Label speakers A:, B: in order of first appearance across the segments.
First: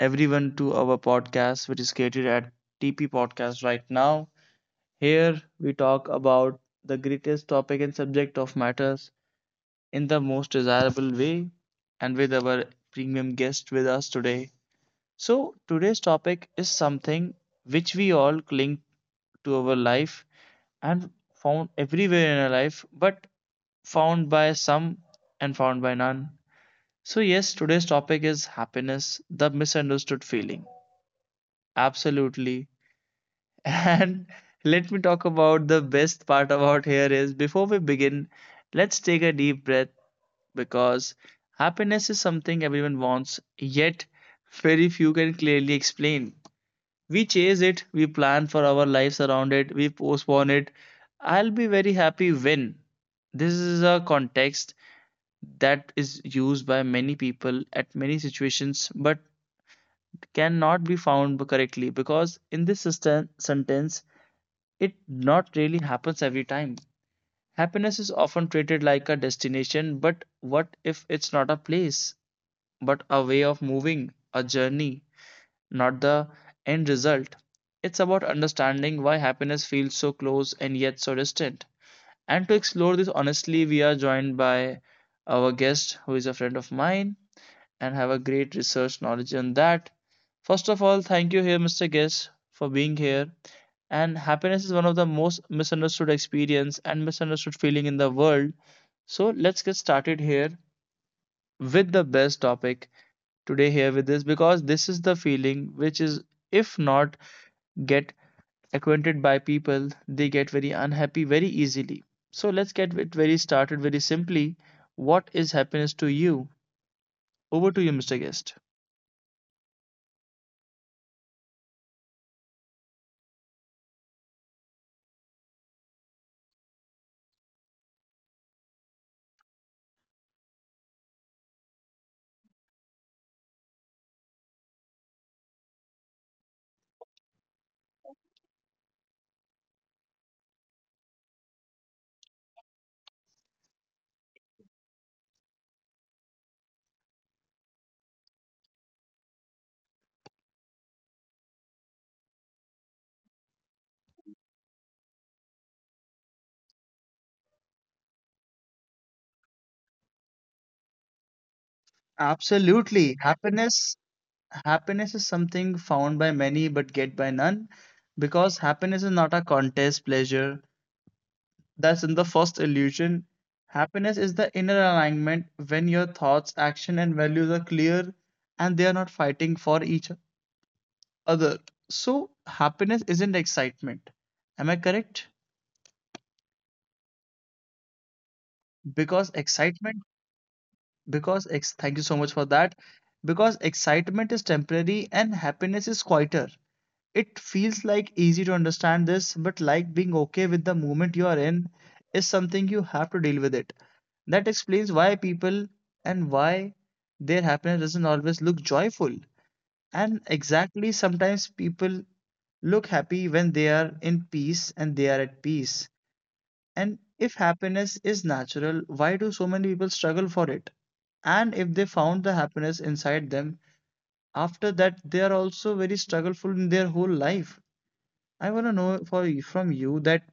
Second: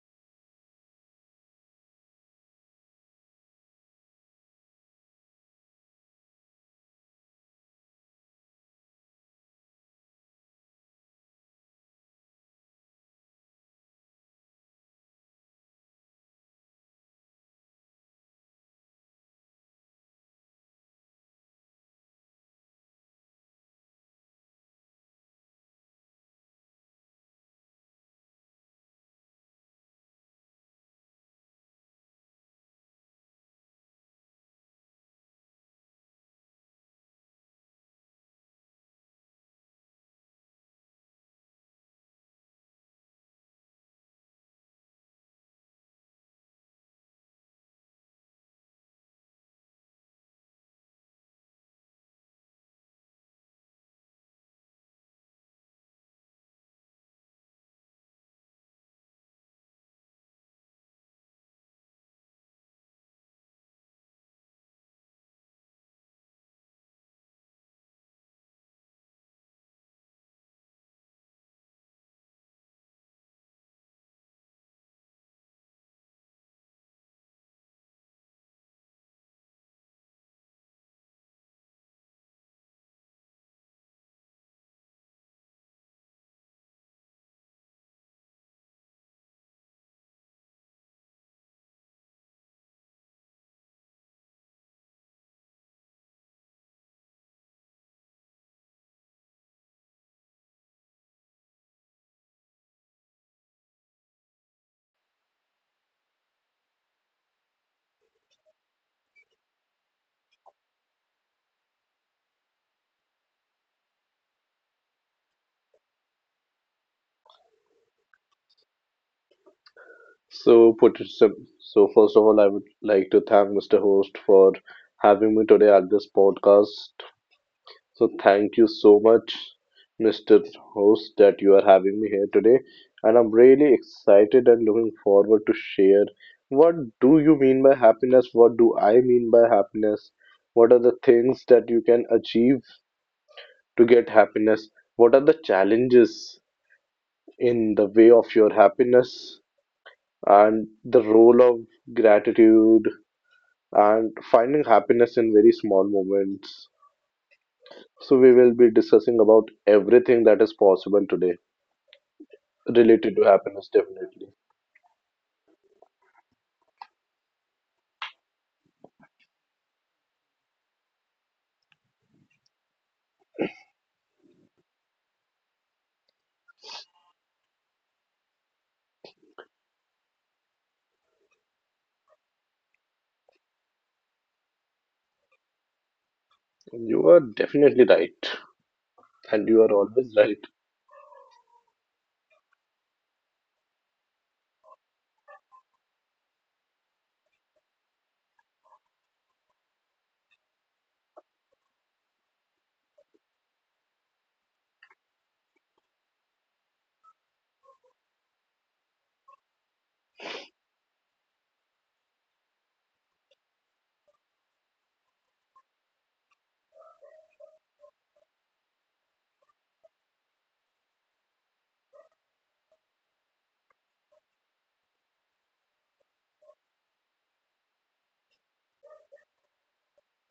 A: everyone to our podcast, which is created at TP Podcast right now. Here we talk about the greatest topic and subject of matters in the most desirable way and with our premium guest with us today. So, today's topic is something which we all cling to our life and found everywhere in our life, but found by some and found by none. So, yes, today's topic is happiness, the misunderstood feeling. Absolutely. And let me talk about the best part about here is before we begin, let's take a deep breath because happiness is something everyone wants, yet very few can clearly explain. We chase it, we plan for our lives around it, we postpone it. I'll be very happy when. This is a context that is used by many people at many situations but cannot be found correctly because in this sentence it not really happens every time. Happiness is often treated like a destination, but what if it's not a place but a way of moving, a journey, not the end result. It's about understanding why happiness feels so close and yet so distant, and to explore this honestly we are joined by our guest who is a friend of mine and have a great research knowledge on that. First of all, thank you here, Mr. Guest, for being here. And happiness is one of the most misunderstood experience and misunderstood feeling in the world. So let's get started here with the best topic today here with this, because this is the feeling which is, if not get acquainted by people, they get very unhappy very easily. So let's get it very started very simply. What is happiness to you? Over to you, Mr. Guest.
B: So first of all, I would like to thank Mr. Host for having me today at this podcast. So thank you so much, Mr. Host, that you are having me here today. And I'm really excited and looking forward to share what do you mean by happiness? What do I mean by happiness? What are the things that you can achieve to get happiness? What are the challenges in the way of your happiness? And the role of gratitude and finding happiness in very small moments. So we will be discussing about everything that is possible today related
A: Absolutely.
B: to happiness
A: Happiness
B: definitely.
A: happiness is something found by many but get by none, because happiness is not a contest pleasure. That's in the first illusion. Happiness is the inner alignment when your thoughts, action and values are clear and they are not fighting for each other. So happiness isn't excitement. Am I correct?
B: You are definitely right,
A: Because
B: and you are
A: excitement
B: always right.
A: because ex Thank you so much for that. Because excitement is temporary and happiness is quieter. It feels like easy to understand this, but like being okay with the moment you are in is something you have to deal with it. That explains why people, and why their happiness doesn't always look joyful. And exactly sometimes people look happy when they are in peace and they are at peace. And if happiness is natural, why do so many people struggle for it? And if they found the happiness inside them, after that they are also very struggleful in their whole life. I want to know from you that,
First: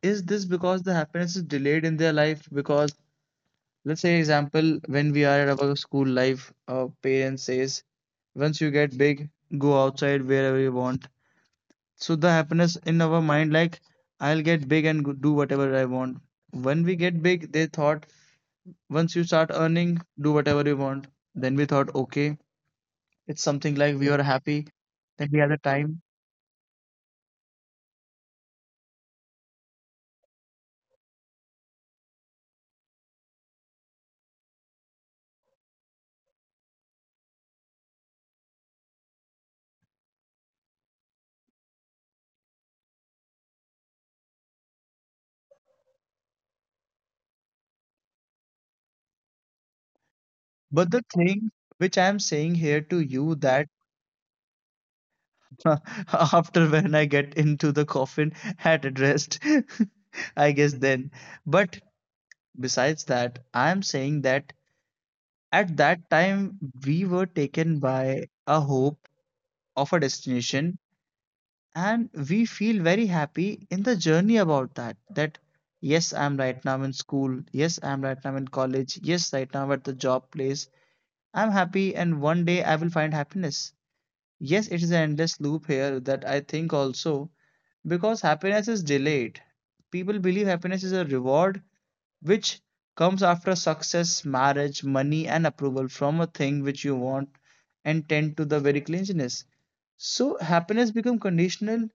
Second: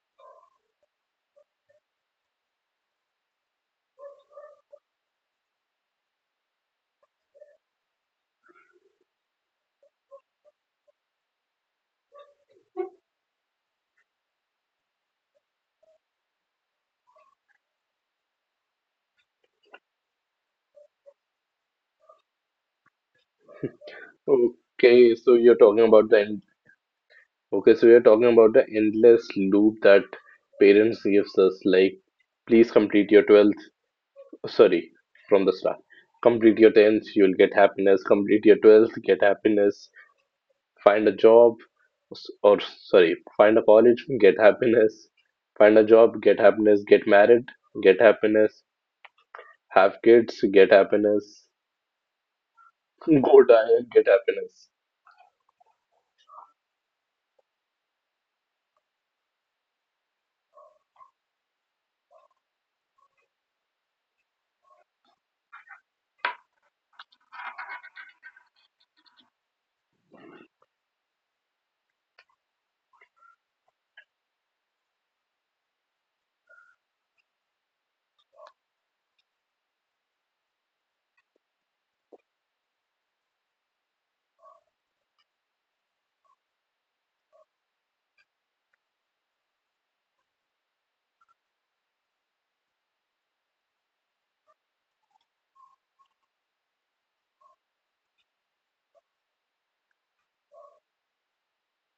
A: is this because the happiness is delayed in their life? Because let's say example, when we are at our school life, our parents says, once you get big, go outside wherever you want. So the happiness in our mind, like, I'll get big and do whatever I want. When we get big, they thought, once you start earning, do whatever you want. Then we thought, okay, it's something like we are happy.
B: Okay,
A: Then
B: so
A: we had a
B: you're talking
A: time.
B: about the end. Okay, so you're talking about the endless loop that parents gives us, like please complete your 12th, sorry from the start, complete your 10th, you'll get happiness, complete your 12th, get happiness, find a job, or sorry find a college, get happiness, find a job, get happiness, get married, get happiness, have kids, get
A: But the
B: happiness,
A: thing which I am saying here to you
B: go
A: that,
B: die and get happiness.
A: after when I get into the coffin at rest, I guess then. But besides that, I'm saying that at that time we were taken by a hope of a destination and we feel very happy in the journey about that. That, yes, I'm right now in school. Yes, I'm right now in college. Yes, right now I'm at the job place. I'm happy and one day I will find happiness. Yes, it is an endless loop here that I think also, because happiness is delayed. People believe happiness is a reward which comes after success, marriage, money, and approval from a thing which you want and tend to the very clinginess. So happiness become conditional,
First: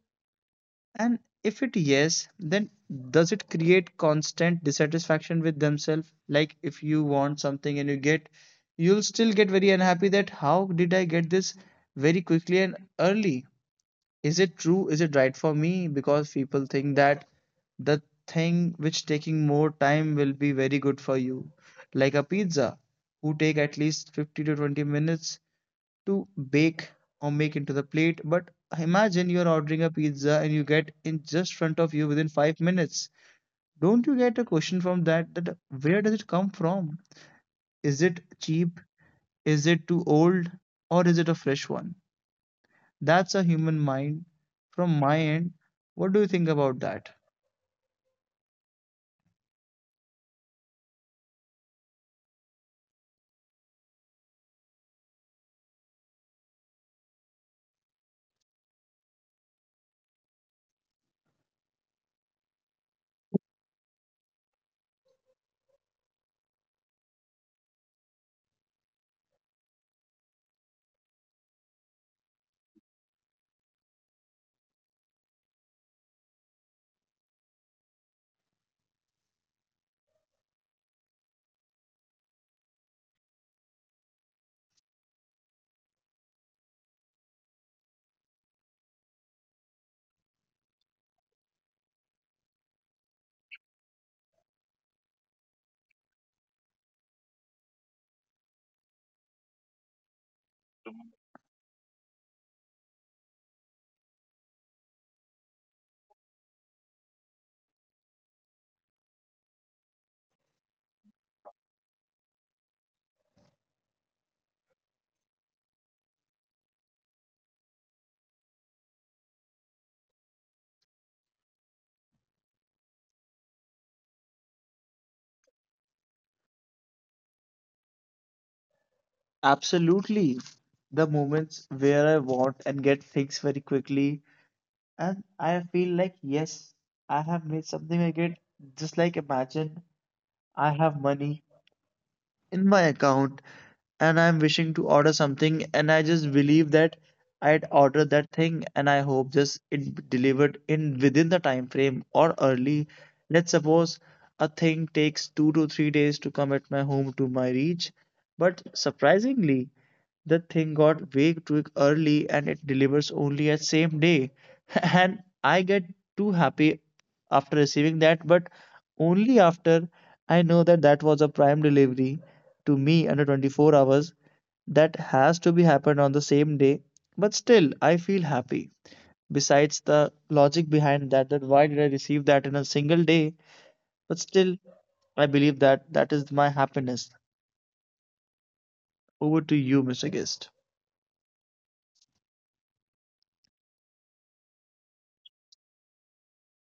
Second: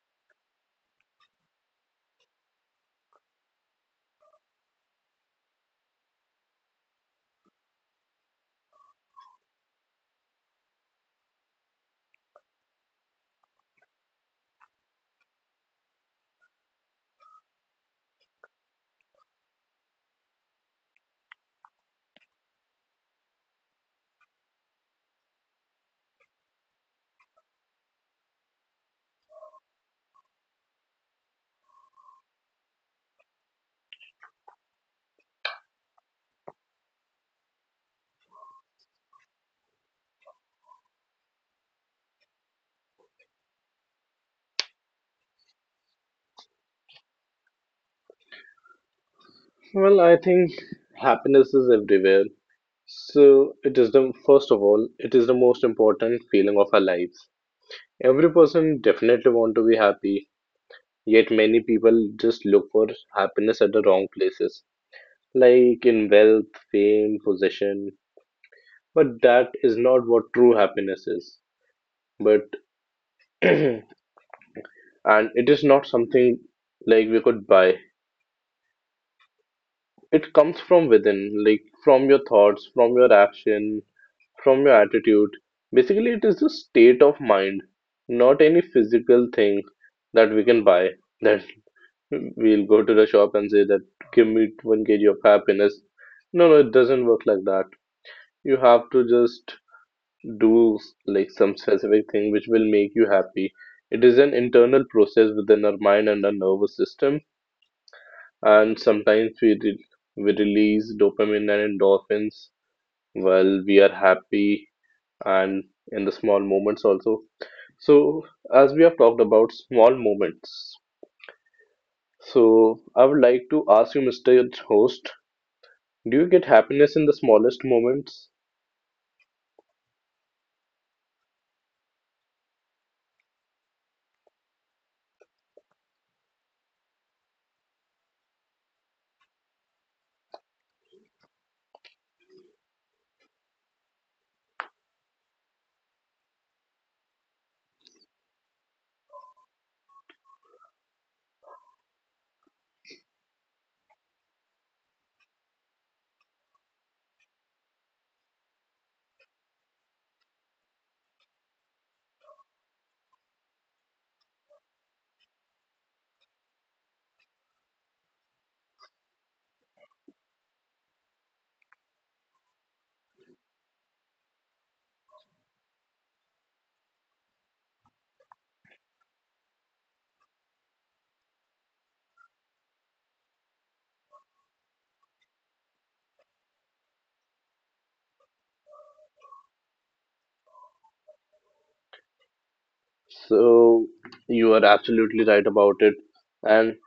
A: and if it yes, then does it create constant dissatisfaction with themselves? Like if you want something and you get, you'll still get very unhappy that how did I get this very quickly and early? Is it true? Is it right for me? Because people think that the thing which taking more time will be very good for you. Like a pizza, who take at least 50 to 20 minutes to bake or make into the plate. But imagine you're ordering a pizza and you get in just front of you within 5 minutes. Don't you get a question from that, that where does it come from? Is it cheap? Is it too old? Or is it a fresh one? That's a human mind. From my end, what do you think about that?
B: Well, I think happiness is everywhere, so it is the most important feeling of our lives. Every person definitely want to be happy, yet many people just look for happiness at the wrong places, like in wealth, fame, possession. But that is not what true happiness is. But and it is not something like we could buy. It comes from within, like from your thoughts, from your action, from your attitude. Basically, it is the state of mind, not any physical thing that we can buy. That we'll go to the shop and say that give me one kg of happiness. No, no, it doesn't work like that. You have to just do like some specific thing which will make you happy. It is an internal process within our mind and our nervous system, and sometimes we release dopamine and endorphins while we are happy, and in the small moments also. So, as we have talked about small moments, so I would like to ask you, Mr. Host, do you get happiness in the smallest moments?
A: Absolutely. The moments where I want and get things very quickly, and I feel like, yes, I have made something I get. Just like imagine I have money in my account and I'm wishing to order something and I just believe that I'd order that thing and I hope just it be delivered in within the time frame or early. Let's suppose a thing takes 2 to 3 days to come at my home to my reach, but surprisingly, the thing got way too early and it delivers only at same day. And I get too happy after receiving that, but only after I know that that was a prime delivery to me under 24 hours that has to be happened on the same day. But still I feel happy, besides the logic behind that, that why did I receive that in a single day. But still I believe that that is my happiness. Over to you, Mr. Guest.
B: So, you are absolutely right about it. And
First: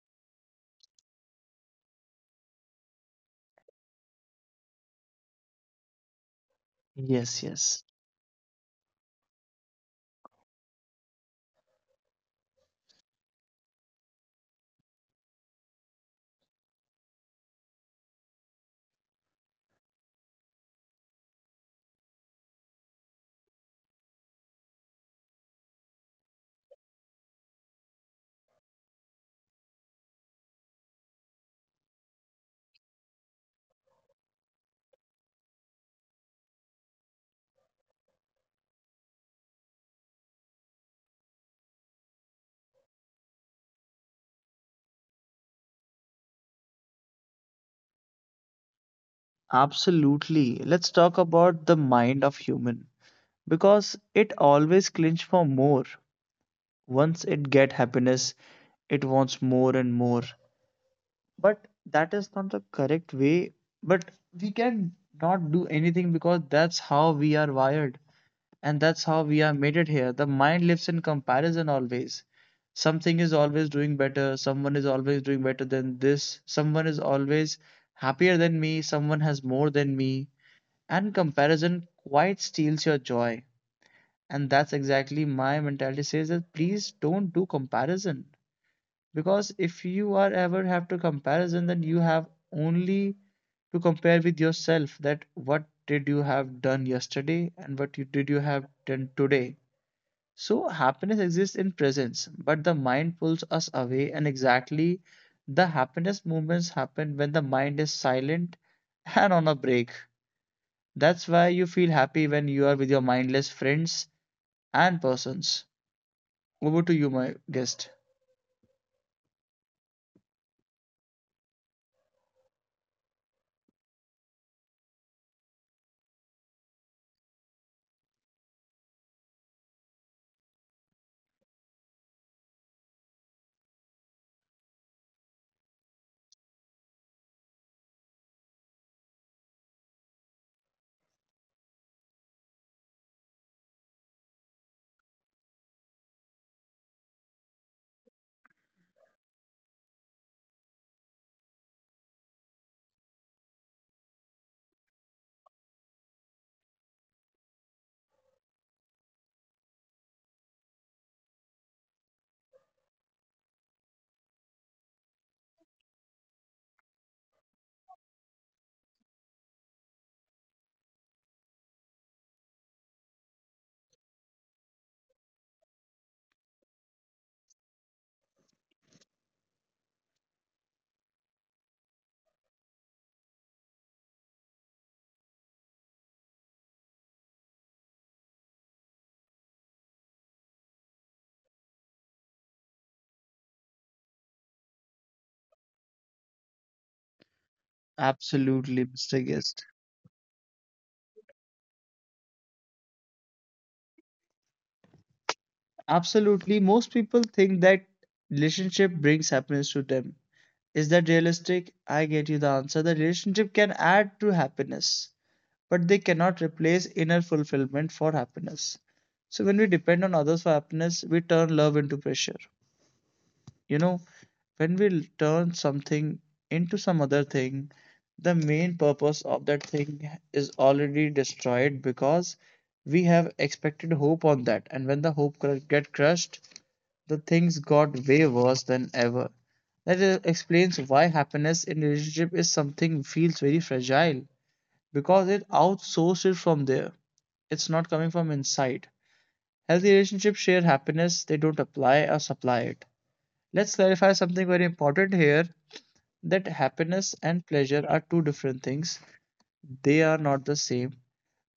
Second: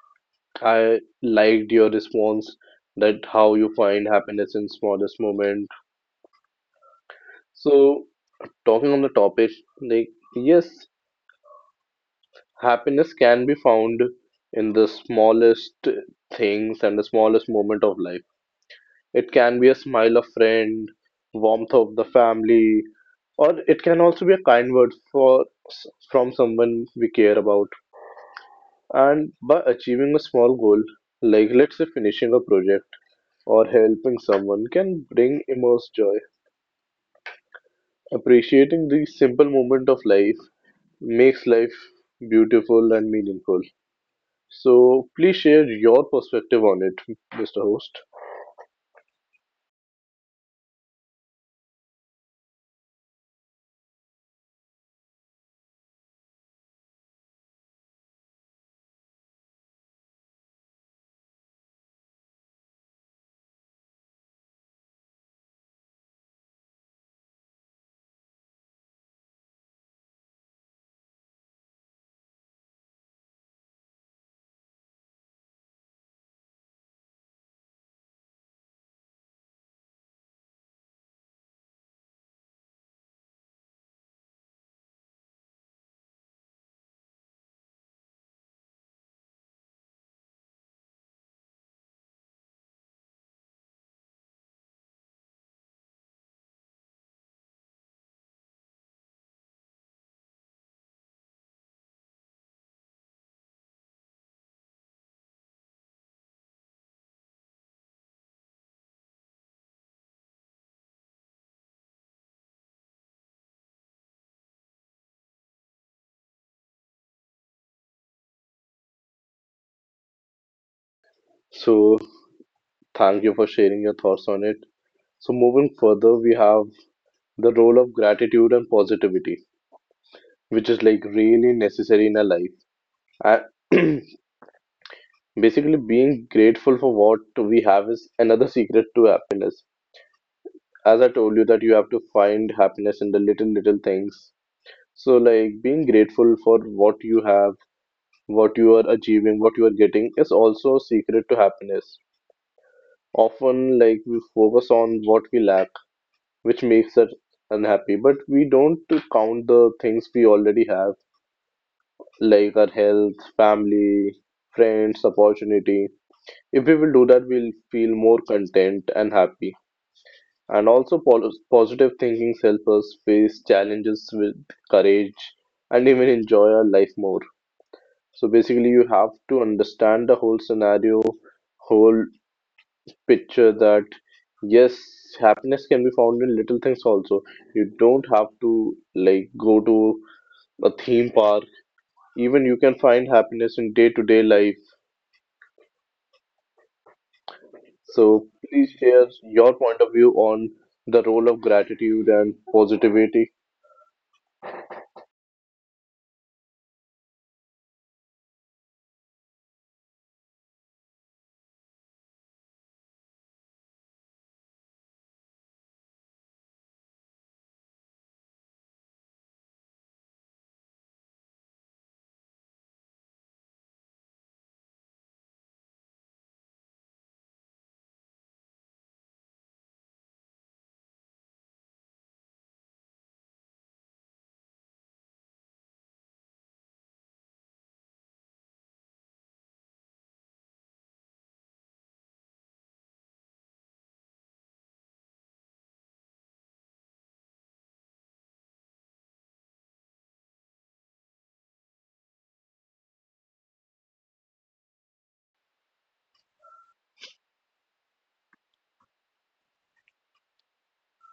B: I liked your response, that how you find happiness in smallest moment.
A: Yes, yes.
B: So talking on the topic, like yes, happiness can be found in the smallest things and the smallest moment of life. It can be a smile of friend, warmth of the family, or it can also be a kind word for from someone we care about. And by achieving a small goal, like let's say finishing a project or helping someone can bring immense joy. Appreciating these simple moments of life makes life beautiful and meaningful. So please share your perspective on it, Mr. Host.
A: Absolutely, let's talk about the mind of human, because it always clinch for more. Once it get happiness, it wants more and more, but that is not the correct way. But we can not do anything, because that's how we are wired and that's how we are made it here. The mind lives in comparison always. Something is always doing better, someone is always doing better than this, someone is always happier than me, someone has more than me. And comparison quite steals your joy, and that's exactly my mentality says that please don't do comparison, because if you are ever have to comparison, then you have only to compare with yourself, that what did you have done yesterday and what you have done today. So happiness exists in presence but the mind pulls us away, and exactly the happiness movements happen when the mind is silent and on a break. That's why you feel happy when you are with your mindless friends and persons. Over to you, my guest.
B: So thank you for sharing your thoughts on it. So moving further, we have the role of gratitude and positivity, which is like really necessary in our life. And basically, being grateful for what we have is another secret to happiness. As I told you that you have to find happiness in the little little things. So like being grateful for what you have, what you are achieving, what you are getting is also a secret to happiness. Often like we focus on what we lack, which makes us unhappy, but we don't count the things we already have, like our health, family, friends, opportunity. If we will do that, we'll feel more content and happy. And also, positive thinking helps us face challenges with courage and even enjoy our life more. So, basically, you have to understand the whole scenario, whole picture, that yes, happiness can be found in little things also. You don't have to like go to a theme park, even you can find happiness in day to day life. So,
A: Absolutely,
B: please
A: Mr.
B: share
A: Guest.
B: your point of view on the role of gratitude and positivity.
A: Absolutely. Most people think that relationship brings happiness to them. Is that realistic? I get you the answer. The relationship can add to happiness, but they cannot replace inner fulfillment for happiness. So when we depend on others for happiness, we turn love into pressure. You know, when we turn something into some other thing, the main purpose of that thing is already destroyed, because we have expected hope on that. And when the hope get crushed, the things got way worse than ever. That explains why happiness in relationship is something feels very fragile, because it outsourced it from there. It's not coming from inside. Healthy relationships share happiness, they don't apply or supply it. Let's clarify something very important here, that happiness and pleasure are two different things. They are not the same,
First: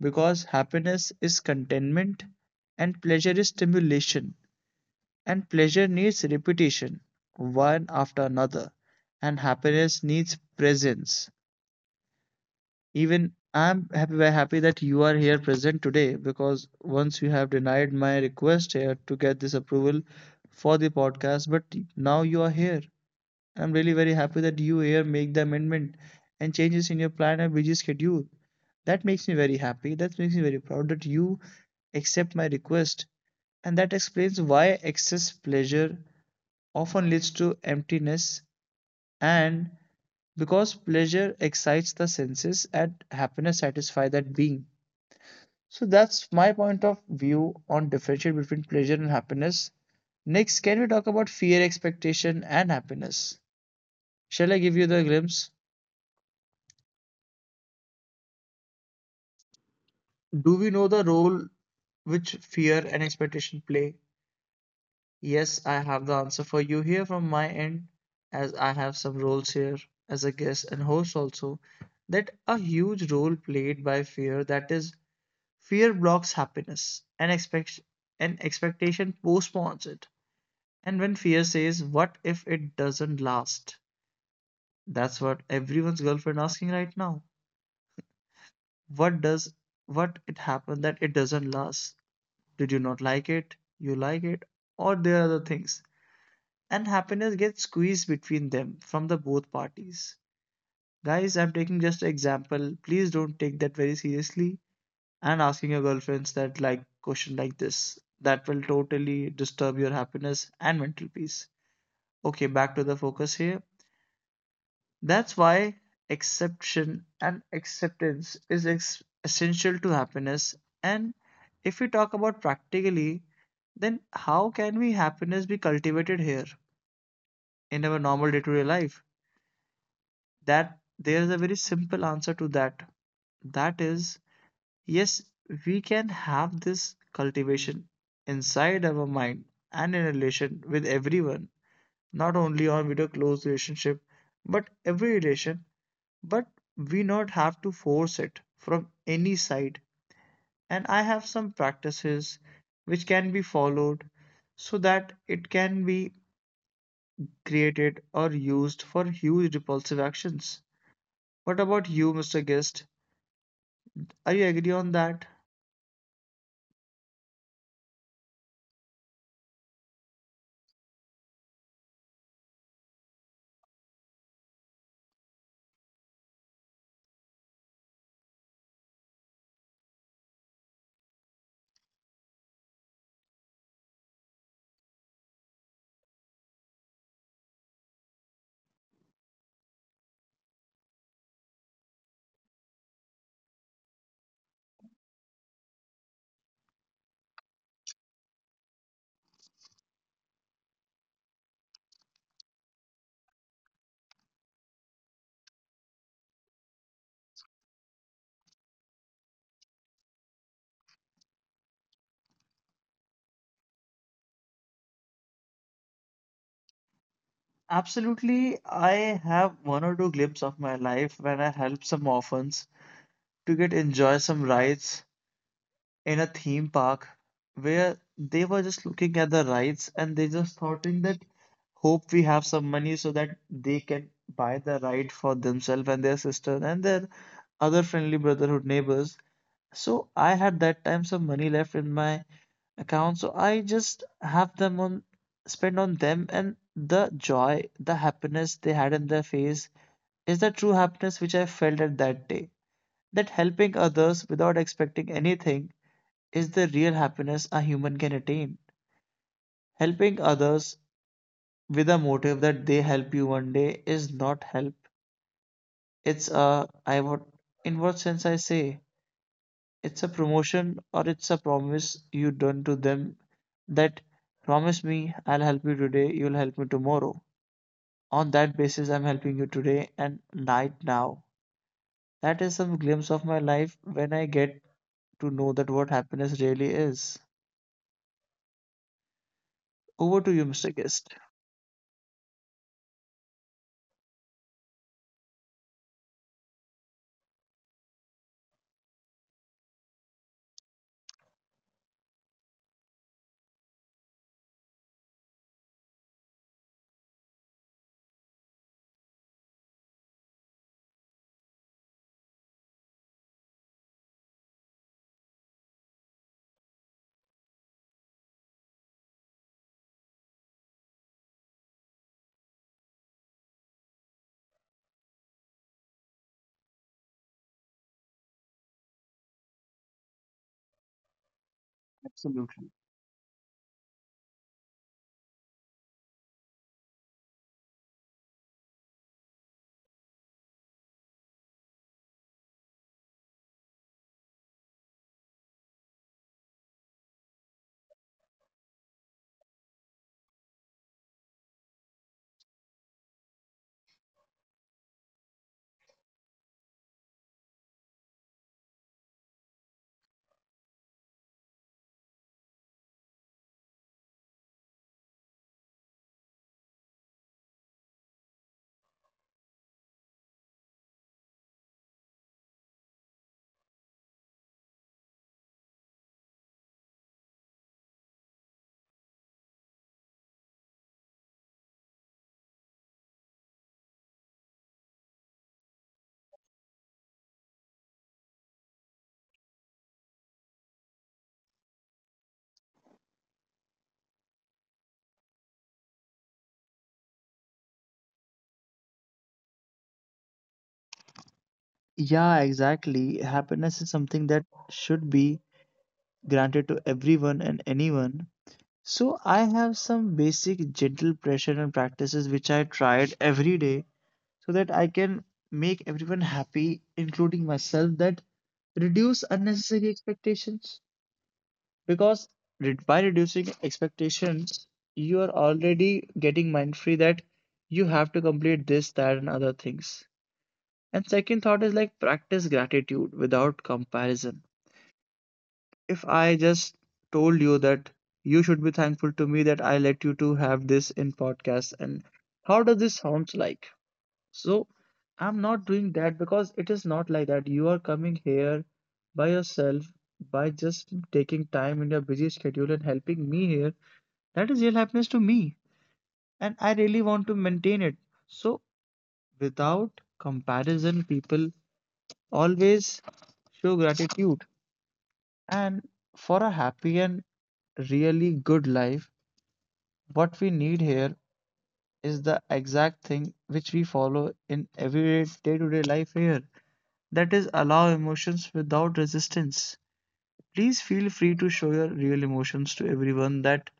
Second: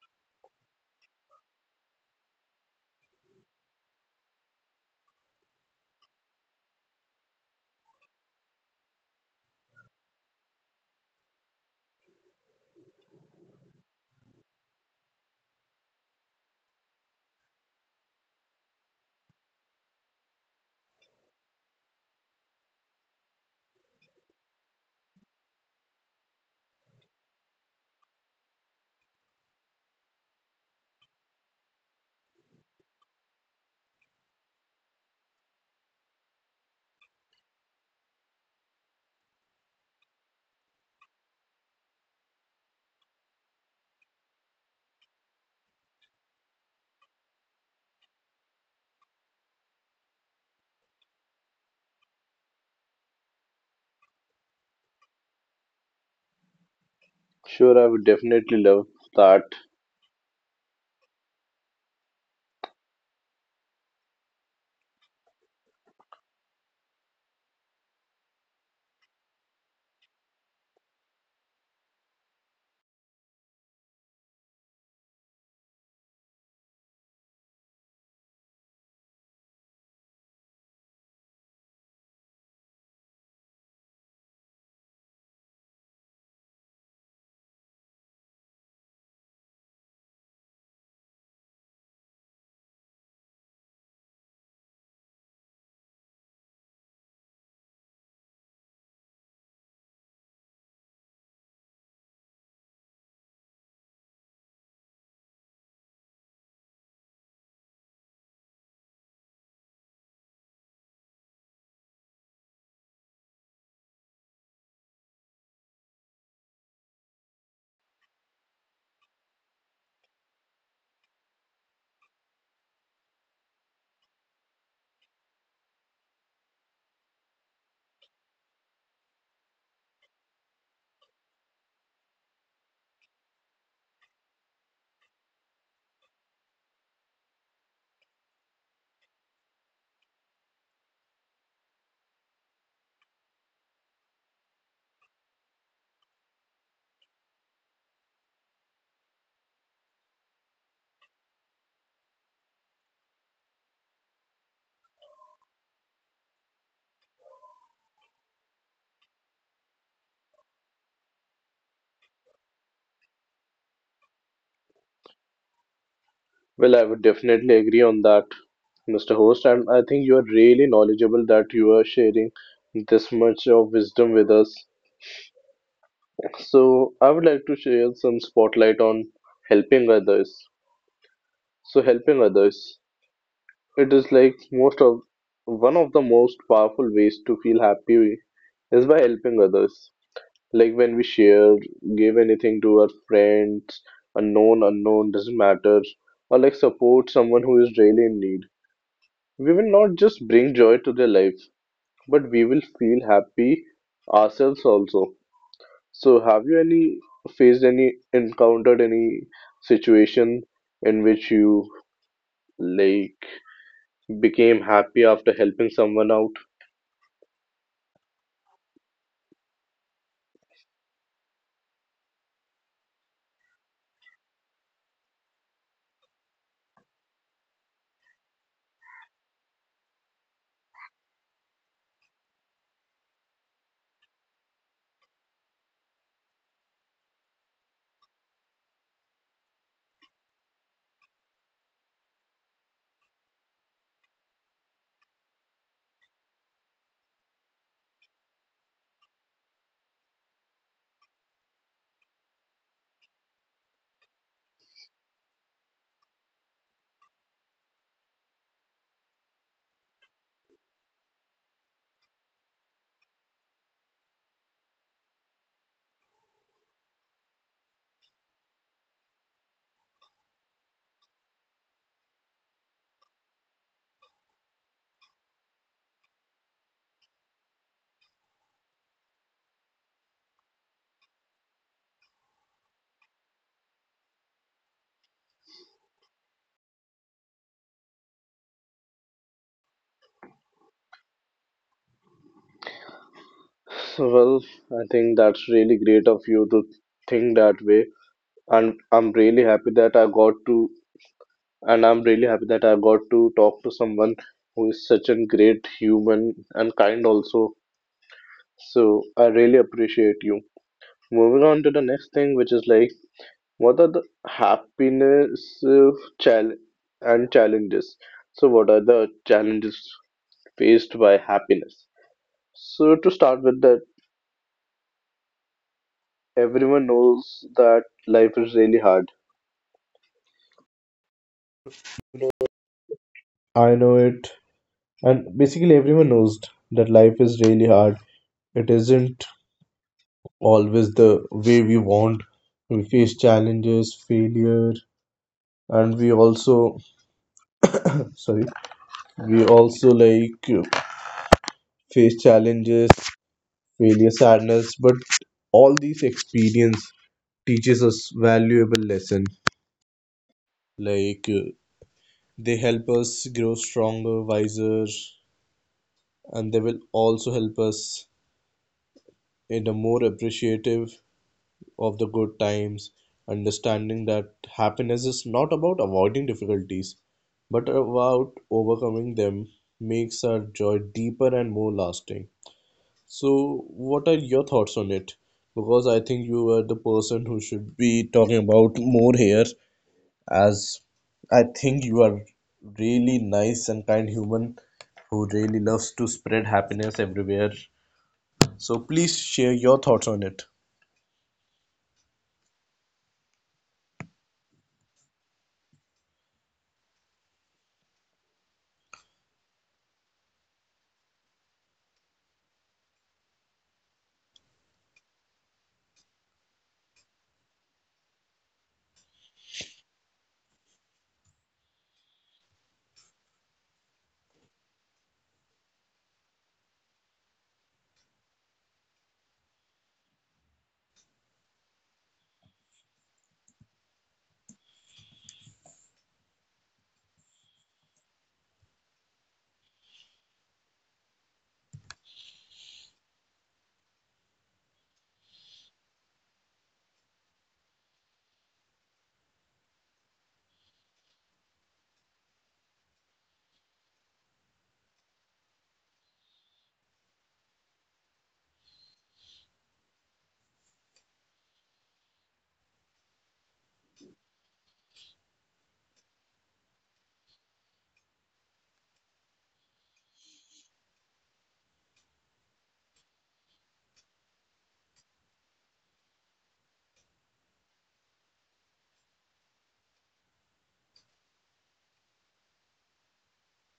A: because happiness is contentment and pleasure is stimulation. And pleasure needs repetition, one after another. And happiness needs presence. Even I'm happy, very happy that you are here present today, because once you have denied my request here to get this approval for the podcast, but now you are here. I'm really very happy that you here make the amendment and changes in your plan and busy schedule. That makes me very happy. That makes me very proud that you accept my request. And that explains why excess pleasure often leads to emptiness, and because pleasure excites the senses and happiness satisfies that being. So that's my point of view on differentiate between pleasure and happiness. Next, can we talk about fear, expectation and happiness? Shall I give you the glimpse?
B: Sure, I would definitely love that.
A: Do we know the role which fear and expectation play? Yes, I have the answer for you here from my end, as I have some roles here as a guest and host also, that a huge role played by fear, that is, fear blocks happiness and expectation postpones it. And when fear says, what if it doesn't last? That's what everyone's girlfriend asking right now. What does what it happened that it doesn't last? Did you not like it? You like it? Or there are other things. And happiness gets squeezed between them from the both parties. Guys, I'm taking just an example. Please don't take that very seriously and asking your girlfriends that like question like this. That will totally disturb your happiness and mental peace. Okay, back to the focus here. That's why exception and acceptance is essential to happiness. And if we talk about practically, then how can we happiness be cultivated here in our normal day-to-day life? That there is a very simple answer to that. That is, yes, we can have this cultivation inside our mind and in relation with everyone, not only on with a close relationship, but every relation. But we not have to force it from any side. And I have some practices which can be followed so that it can be created or used for huge repulsive actions. What about you, Mr. Guest? I agree on that.
B: Well, I would definitely agree on that, Mr. Host. And I think you are really knowledgeable, that you are sharing this much of wisdom with us. So, I would like to share some spotlight on helping others. So, helping others, it is like most of one of the most powerful ways to feel happy is by helping others. Like when we share, give anything to our friends, unknown, unknown, doesn't matter, or like support someone who is really in need. We will not just bring joy to their life, but we will feel happy ourselves also. So, have you any faced any encountered any situation in which you like became happy after helping someone out?
A: Absolutely, I have one or two glimpses of my life when I help some orphans to get enjoy some rides in a theme park where they were just looking at the rides and they just thoughting that hope we have some money so that they can buy the ride for themselves and their sister and their other friendly brotherhood neighbors. So I had that time some money left in my account, so I just have them on spend on them, and the joy, the happiness they had in their face is the true happiness which I felt at that day. That helping others without expecting anything is the real happiness a human can attain. Helping others with a motive that they help you one day is not help. It's a, I, what in what sense I say, it's a promotion, or it's a promise you done to them, that promise me I'll help you today, you'll help me tomorrow. On that basis, I'm helping you today and night now. That is some glimpse of my life when I get to know that what happiness really is. Over to you, Mr. Guest.
B: Well, I think that's really great of you to think that way. And I'm really happy that I got to and I'm really happy that I got to talk to someone who is such a great human and kind also. So I really appreciate you. Moving on to the next thing, which is like, what are the happiness chal challenges? So what are the challenges faced by happiness? So to start with that, everyone knows that life is really hard.
A: Absolutely.
B: I know it. And basically, everyone knows that life is really hard. It isn't always the way we want. We face challenges, failure, and we also, sorry, we also like face challenges, failure, sadness. But all these experience teaches us valuable lesson. Like they help us grow stronger, wiser, and they will also help us in a more appreciative of the good times, understanding that happiness is not about avoiding difficulties, but about overcoming them, makes our joy deeper and more lasting. So, what are your thoughts on it? Because I think you were the person who should be talking about more here, as I think you are really nice and kind human who really loves to spread happiness everywhere. So, please share your thoughts on it.
A: Yeah, exactly. Happiness is something that should be granted to everyone and anyone. So I have some basic gentle pressure and practices which I tried every day so that I can make everyone happy, including myself, that reduce unnecessary expectations. Because by reducing expectations, you are already getting mind free that you have to complete this, that, and other things. And second thought is like practice gratitude without comparison. If I just told you that you should be thankful to me that I let you to have this in podcast, and how does this sounds like? So I'm not doing that because it is not like that. You are coming here by yourself, by just taking time in your busy schedule and helping me here. That is real happiness to me. And I really want to maintain it. So without comparison, people always show gratitude. And for a happy and really good life, what we need here is the exact thing which we follow in every day to day life here. That is allow emotions without resistance. Please feel free to show your real emotions to everyone. That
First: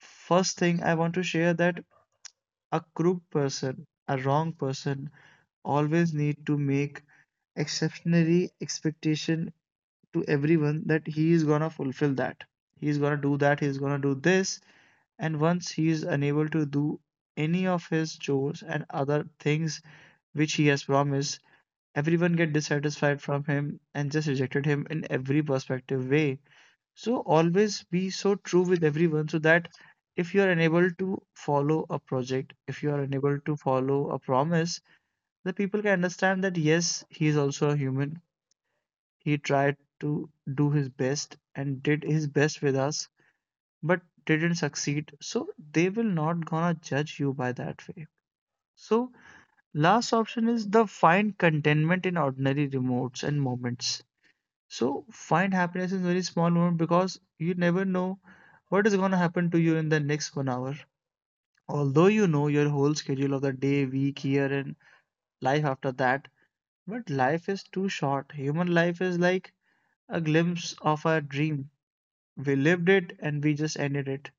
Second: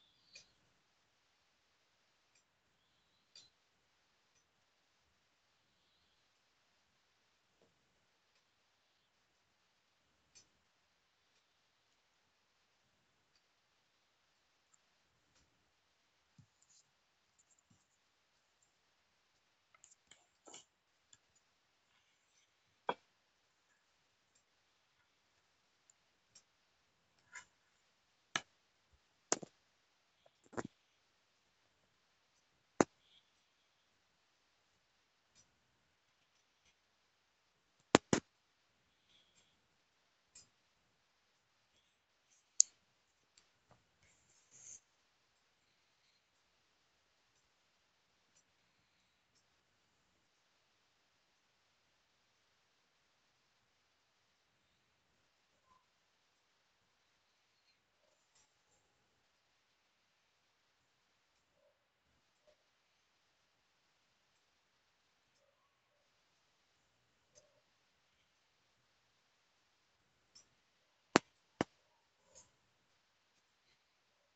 A: first thing I want to share that a crook person, a wrong person always need to make exceptionary expectation to everyone that he is gonna fulfill that. He is gonna do that. He is gonna do this. And once he is unable to do any of his chores and other things which he has promised, everyone get dissatisfied from him and just rejected him in every perspective way. So always be so true with everyone so that if you are unable to follow a project, if you are unable to follow a promise, the people can understand that yes, he is also a human. He tried to do his best and did his best with us, but didn't succeed. So they will not gonna judge you by that way. So last option is the find contentment in ordinary remotes and moments. So find happiness in very small moment because you never know what is gonna happen to you in the next 1 hour. Although you know your whole schedule of the day, week, year, and life after that, but life is too short. Human life is like a glimpse of a dream. We lived it and we just ended it.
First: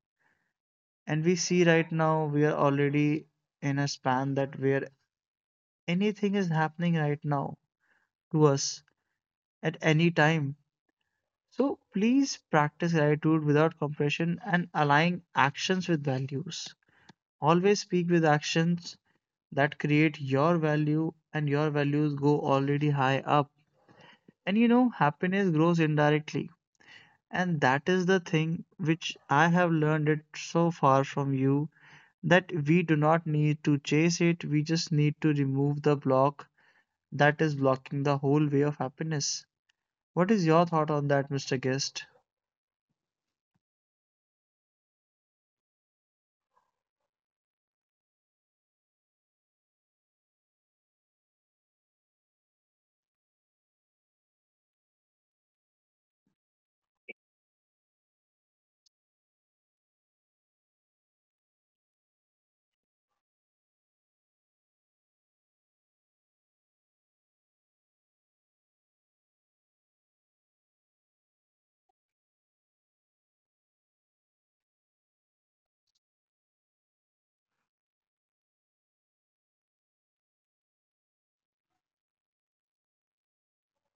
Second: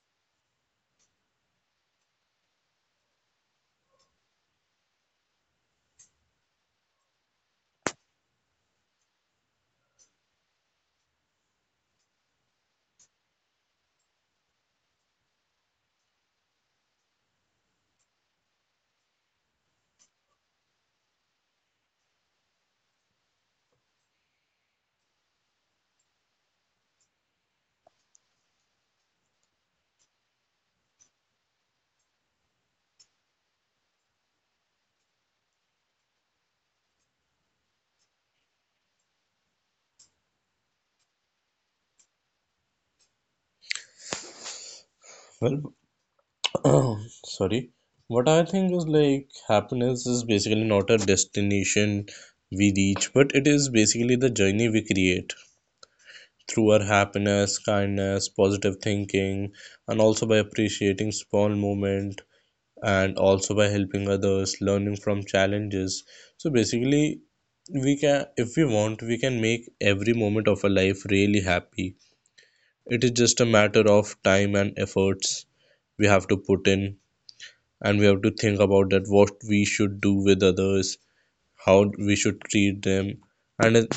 A: And we see right now we are already in a span that where anything is happening right now to us at any time. So please practice gratitude without compression and align actions with values. Always speak with actions that create your value and your values go already high up. And you know, happiness grows indirectly. And that is the thing which I have learned it so far from you, that we do not need to chase it, we just need to remove the block that is blocking the whole way of happiness. What is your thought on that, Mr. Guest?
B: Well, sorry what I think is like happiness is basically not a destination we reach, but it is basically the journey we create through our happiness, kindness, positive thinking, and also by appreciating small moment, and also by helping others, learning from challenges. So basically, we can, if we want, we can make every moment of our life really happy. It is just a matter of time and efforts we have to put in. And we have to think about that what we should do with others, how we should treat them. and it-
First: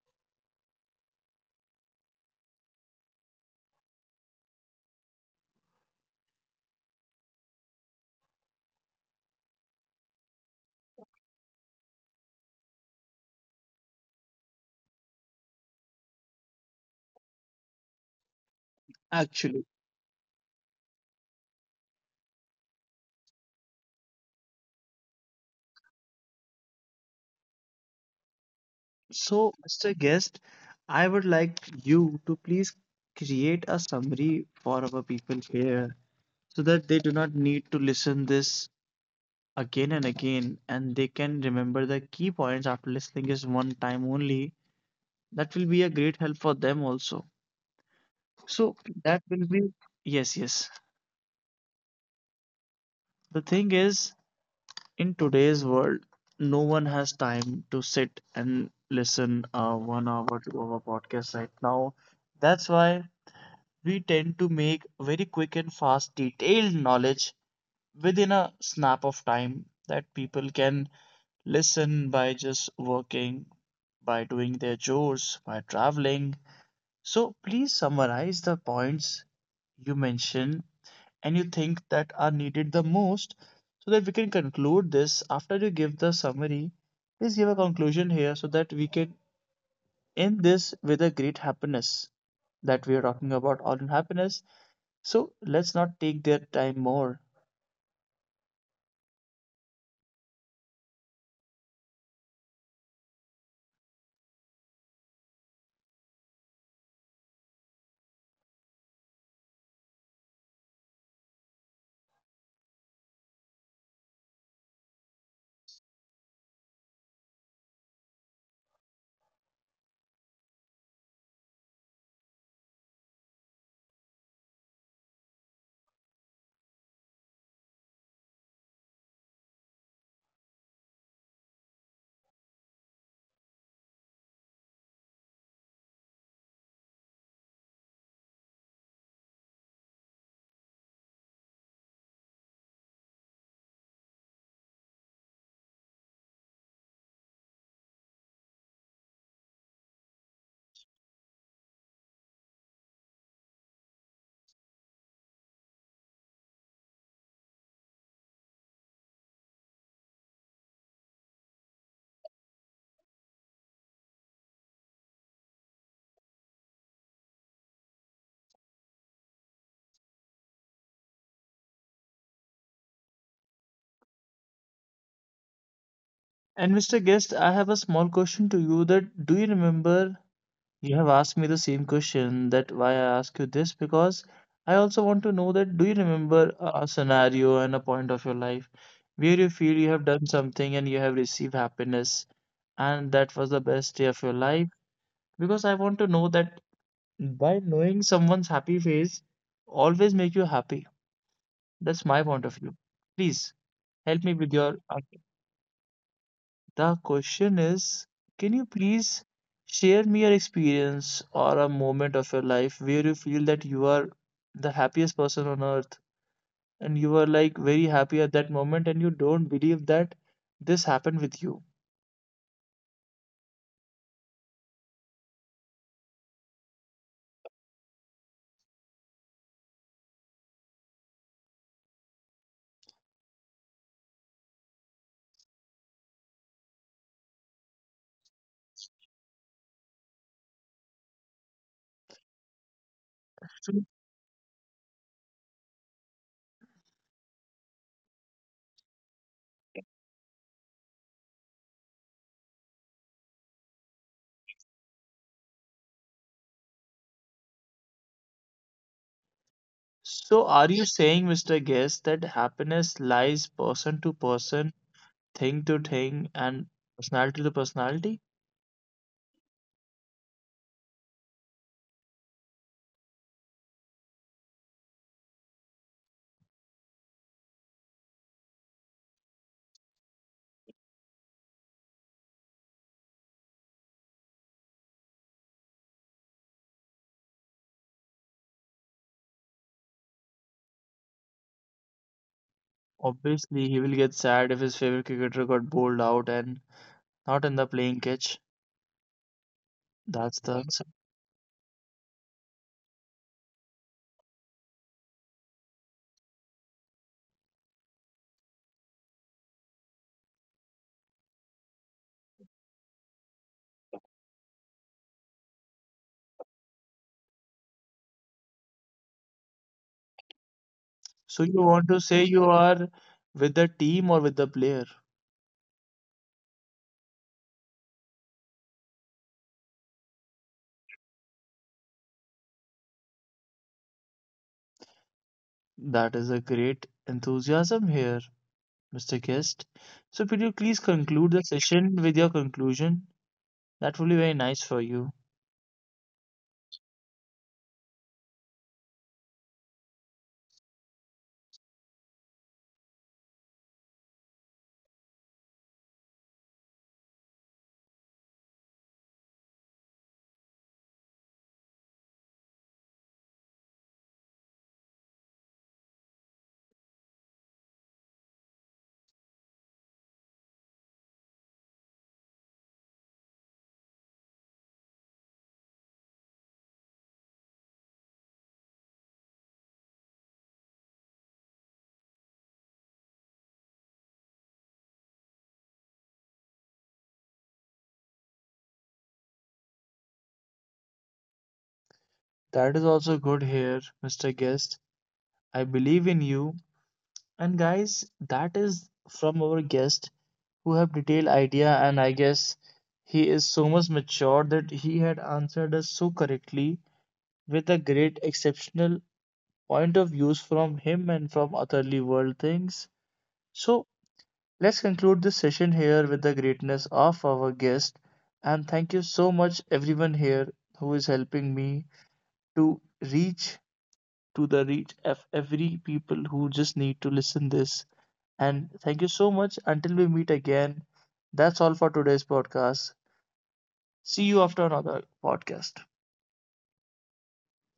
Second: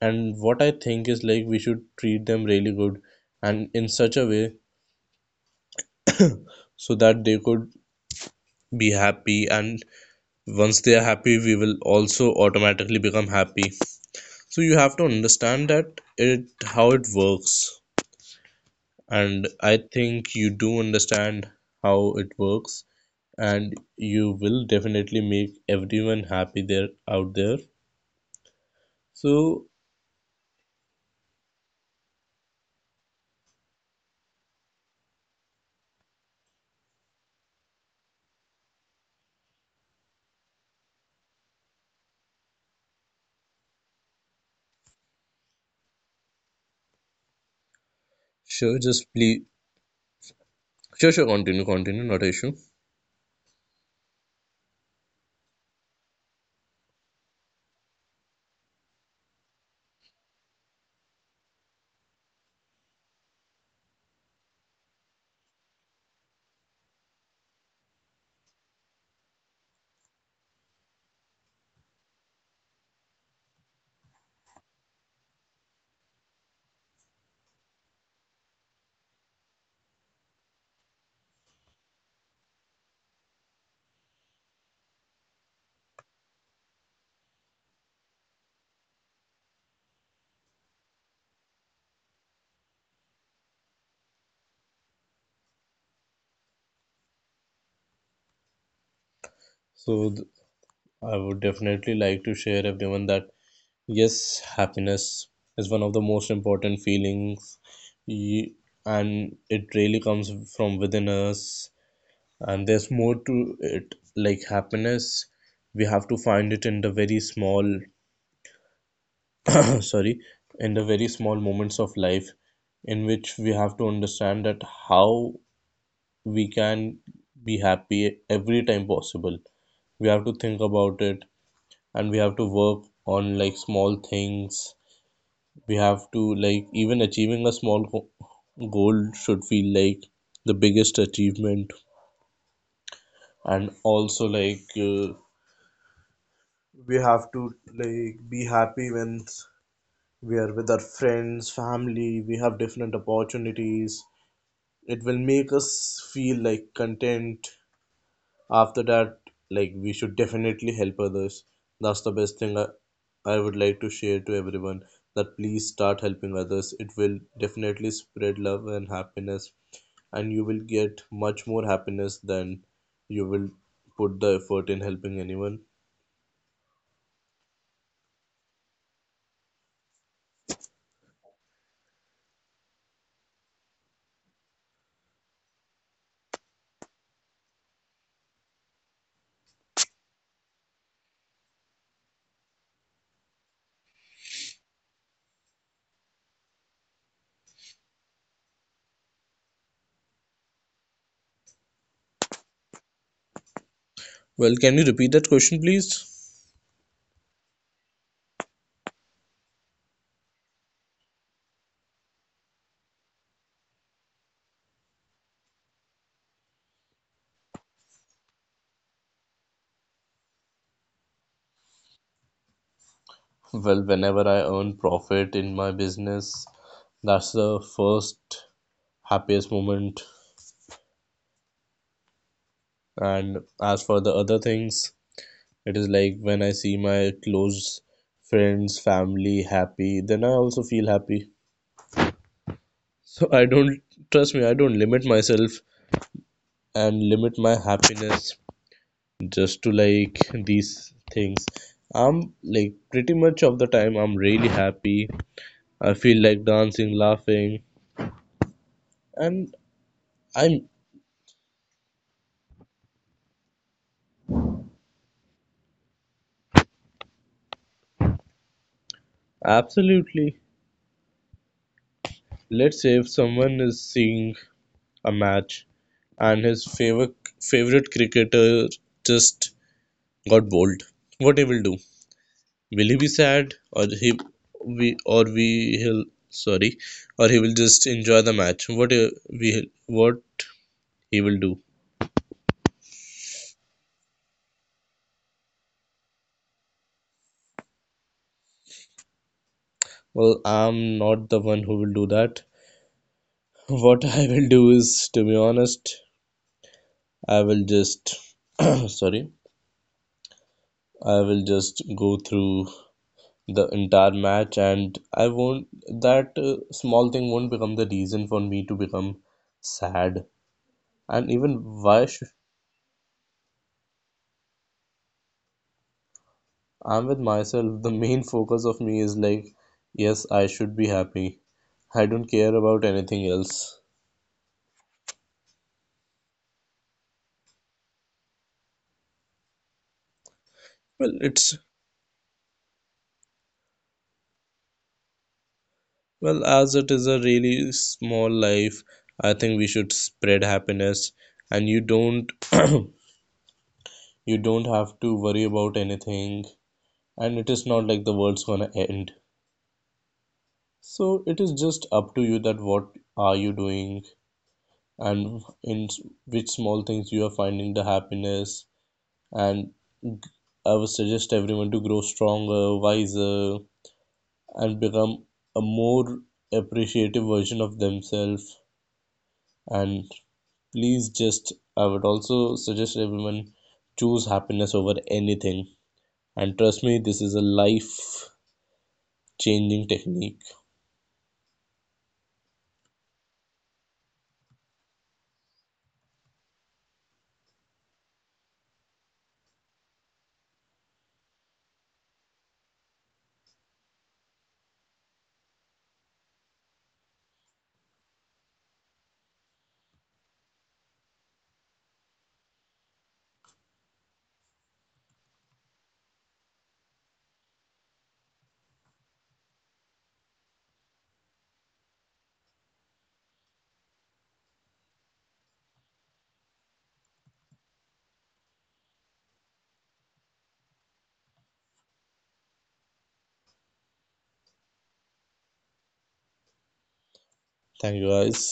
B: and what I think is like we should treat them really good, and in such a way, so that they could be happy. And once they are happy, we will also automatically become happy. So you have to understand that, it how it works. And
A: Actually,
B: I think you do understand how it works, and you will definitely make everyone happy there out there.
A: so
B: so
A: Mr. Guest, I would like you to please create a summary for our people here so that they do not need to listen this again and again and they can remember the key points after listening is one time only. That will be a great help for them also.
B: Sure,
A: So
B: just
A: that
B: please.
A: will be, yes, yes.
B: Sure, sure, continue, continue, not an issue.
A: The thing is, in today's world, no one has time to sit and listen a 1 hour to hour podcast right now. That's why we tend to make very quick and fast, detailed knowledge within a snap of time that people can listen by just working, by doing their chores, by traveling. So please summarize the points you mentioned and you think that are needed the most so that we can conclude this after you give the summary. Please give a conclusion here so that we can end this with a great happiness that we are talking about all in happiness. So let's not take their time more.
B: So th- I would definitely like to share everyone that yes, happiness is one of the most important feelings, y- and it really comes from within us. And there's more to it, like happiness. We have to find it in the very small, sorry, in the very small moments of life, in which we have to understand that how we can be happy every time possible. We have to think about it, and we have to work on like small things. We have to like even achieving a small goal should feel like the biggest achievement. And also like we have to like be happy when we are with our friends, family. We have different opportunities, it will make us feel like content. After that, like we should definitely help others. That's the best thing I would like to share to everyone, that please start helping others, it will definitely spread love and happiness, and you will get much more happiness than you will put the effort in helping anyone.
A: And Mr. Guest, I have a small question to you, that do you remember? You have asked me the same question. That why I ask you this because I also want to know that do you remember a scenario and a point of your life where you feel you have done something and you have received happiness and that was the best day of your life? Because I want to know that by knowing someone's happy face always make you happy. That's my point of view. Please help me
B: Well,
A: with your
B: can you repeat that question, please?
A: the question is, can you please share me your experience or a moment of your life where you feel that you are the happiest person on earth and you are like very happy at that moment and you don't believe that this happened with you?
B: Well, whenever I earn profit in my business, that's the first happiest moment. And as for the other things, it is like when I see my close friends, family happy, then I also feel happy. So I don't,
A: So,
B: trust me, I don't limit myself and limit my happiness just to like these things. I'm like pretty much of the time I'm really happy. I feel like dancing, laughing, and
A: so
B: I'm
A: are you saying, Mr. Guest, that happiness lies person to person, thing to thing, and personality to personality?
B: absolutely. Let's say if someone is seeing a match and his favorite cricketer just got bowled, what he will do? Will he be sad, or he we or we he'll sorry or he will just enjoy the match, we what he will do?
A: Obviously, he will get sad if his favorite cricketer got bowled out and not in the playing catch.
B: Well,
A: That's the
B: I'm
A: answer.
B: not the one who will do that. What I will do, is to be honest, I will just sorry I will just go through the entire match, and I won't, that small thing won't become the reason for me to become sad. And
A: So
B: even
A: you want
B: why
A: to
B: sh-
A: say you are with the team or with the player?
B: I'm with myself. The main focus of me is like, yes, I should be happy. I don't care about anything else.
A: That is a great enthusiasm here, Mr. Guest. So could you please
B: Well,
A: conclude the
B: it's
A: session with your conclusion? That will be very nice for you.
B: well, as it is a really small life, I think we should spread happiness, and you don't you don't have to worry about anything, and it is not like the world's gonna end. So it is just up to you that what are you doing, and in which small things you are finding the happiness. And I would suggest everyone to grow stronger, wiser, and become a more appreciative version of themselves. And please, just I would also suggest everyone, choose happiness over anything. And trust me, this is a life changing technique.
A: That is also good here, Mr. Guest. I believe in you. And guys, that is from our guest who have detailed idea and I guess he is so much mature that he had answered us so correctly with a great exceptional point of views from him and from otherly world things. So let's conclude this session here with the greatness of our guest. And thank you so much, everyone here who is helping me to reach to the reach of every people who just need to listen this. And thank you so much. Until we meet again, that's all for today's podcast. See you after another podcast.
B: Thank you, guys.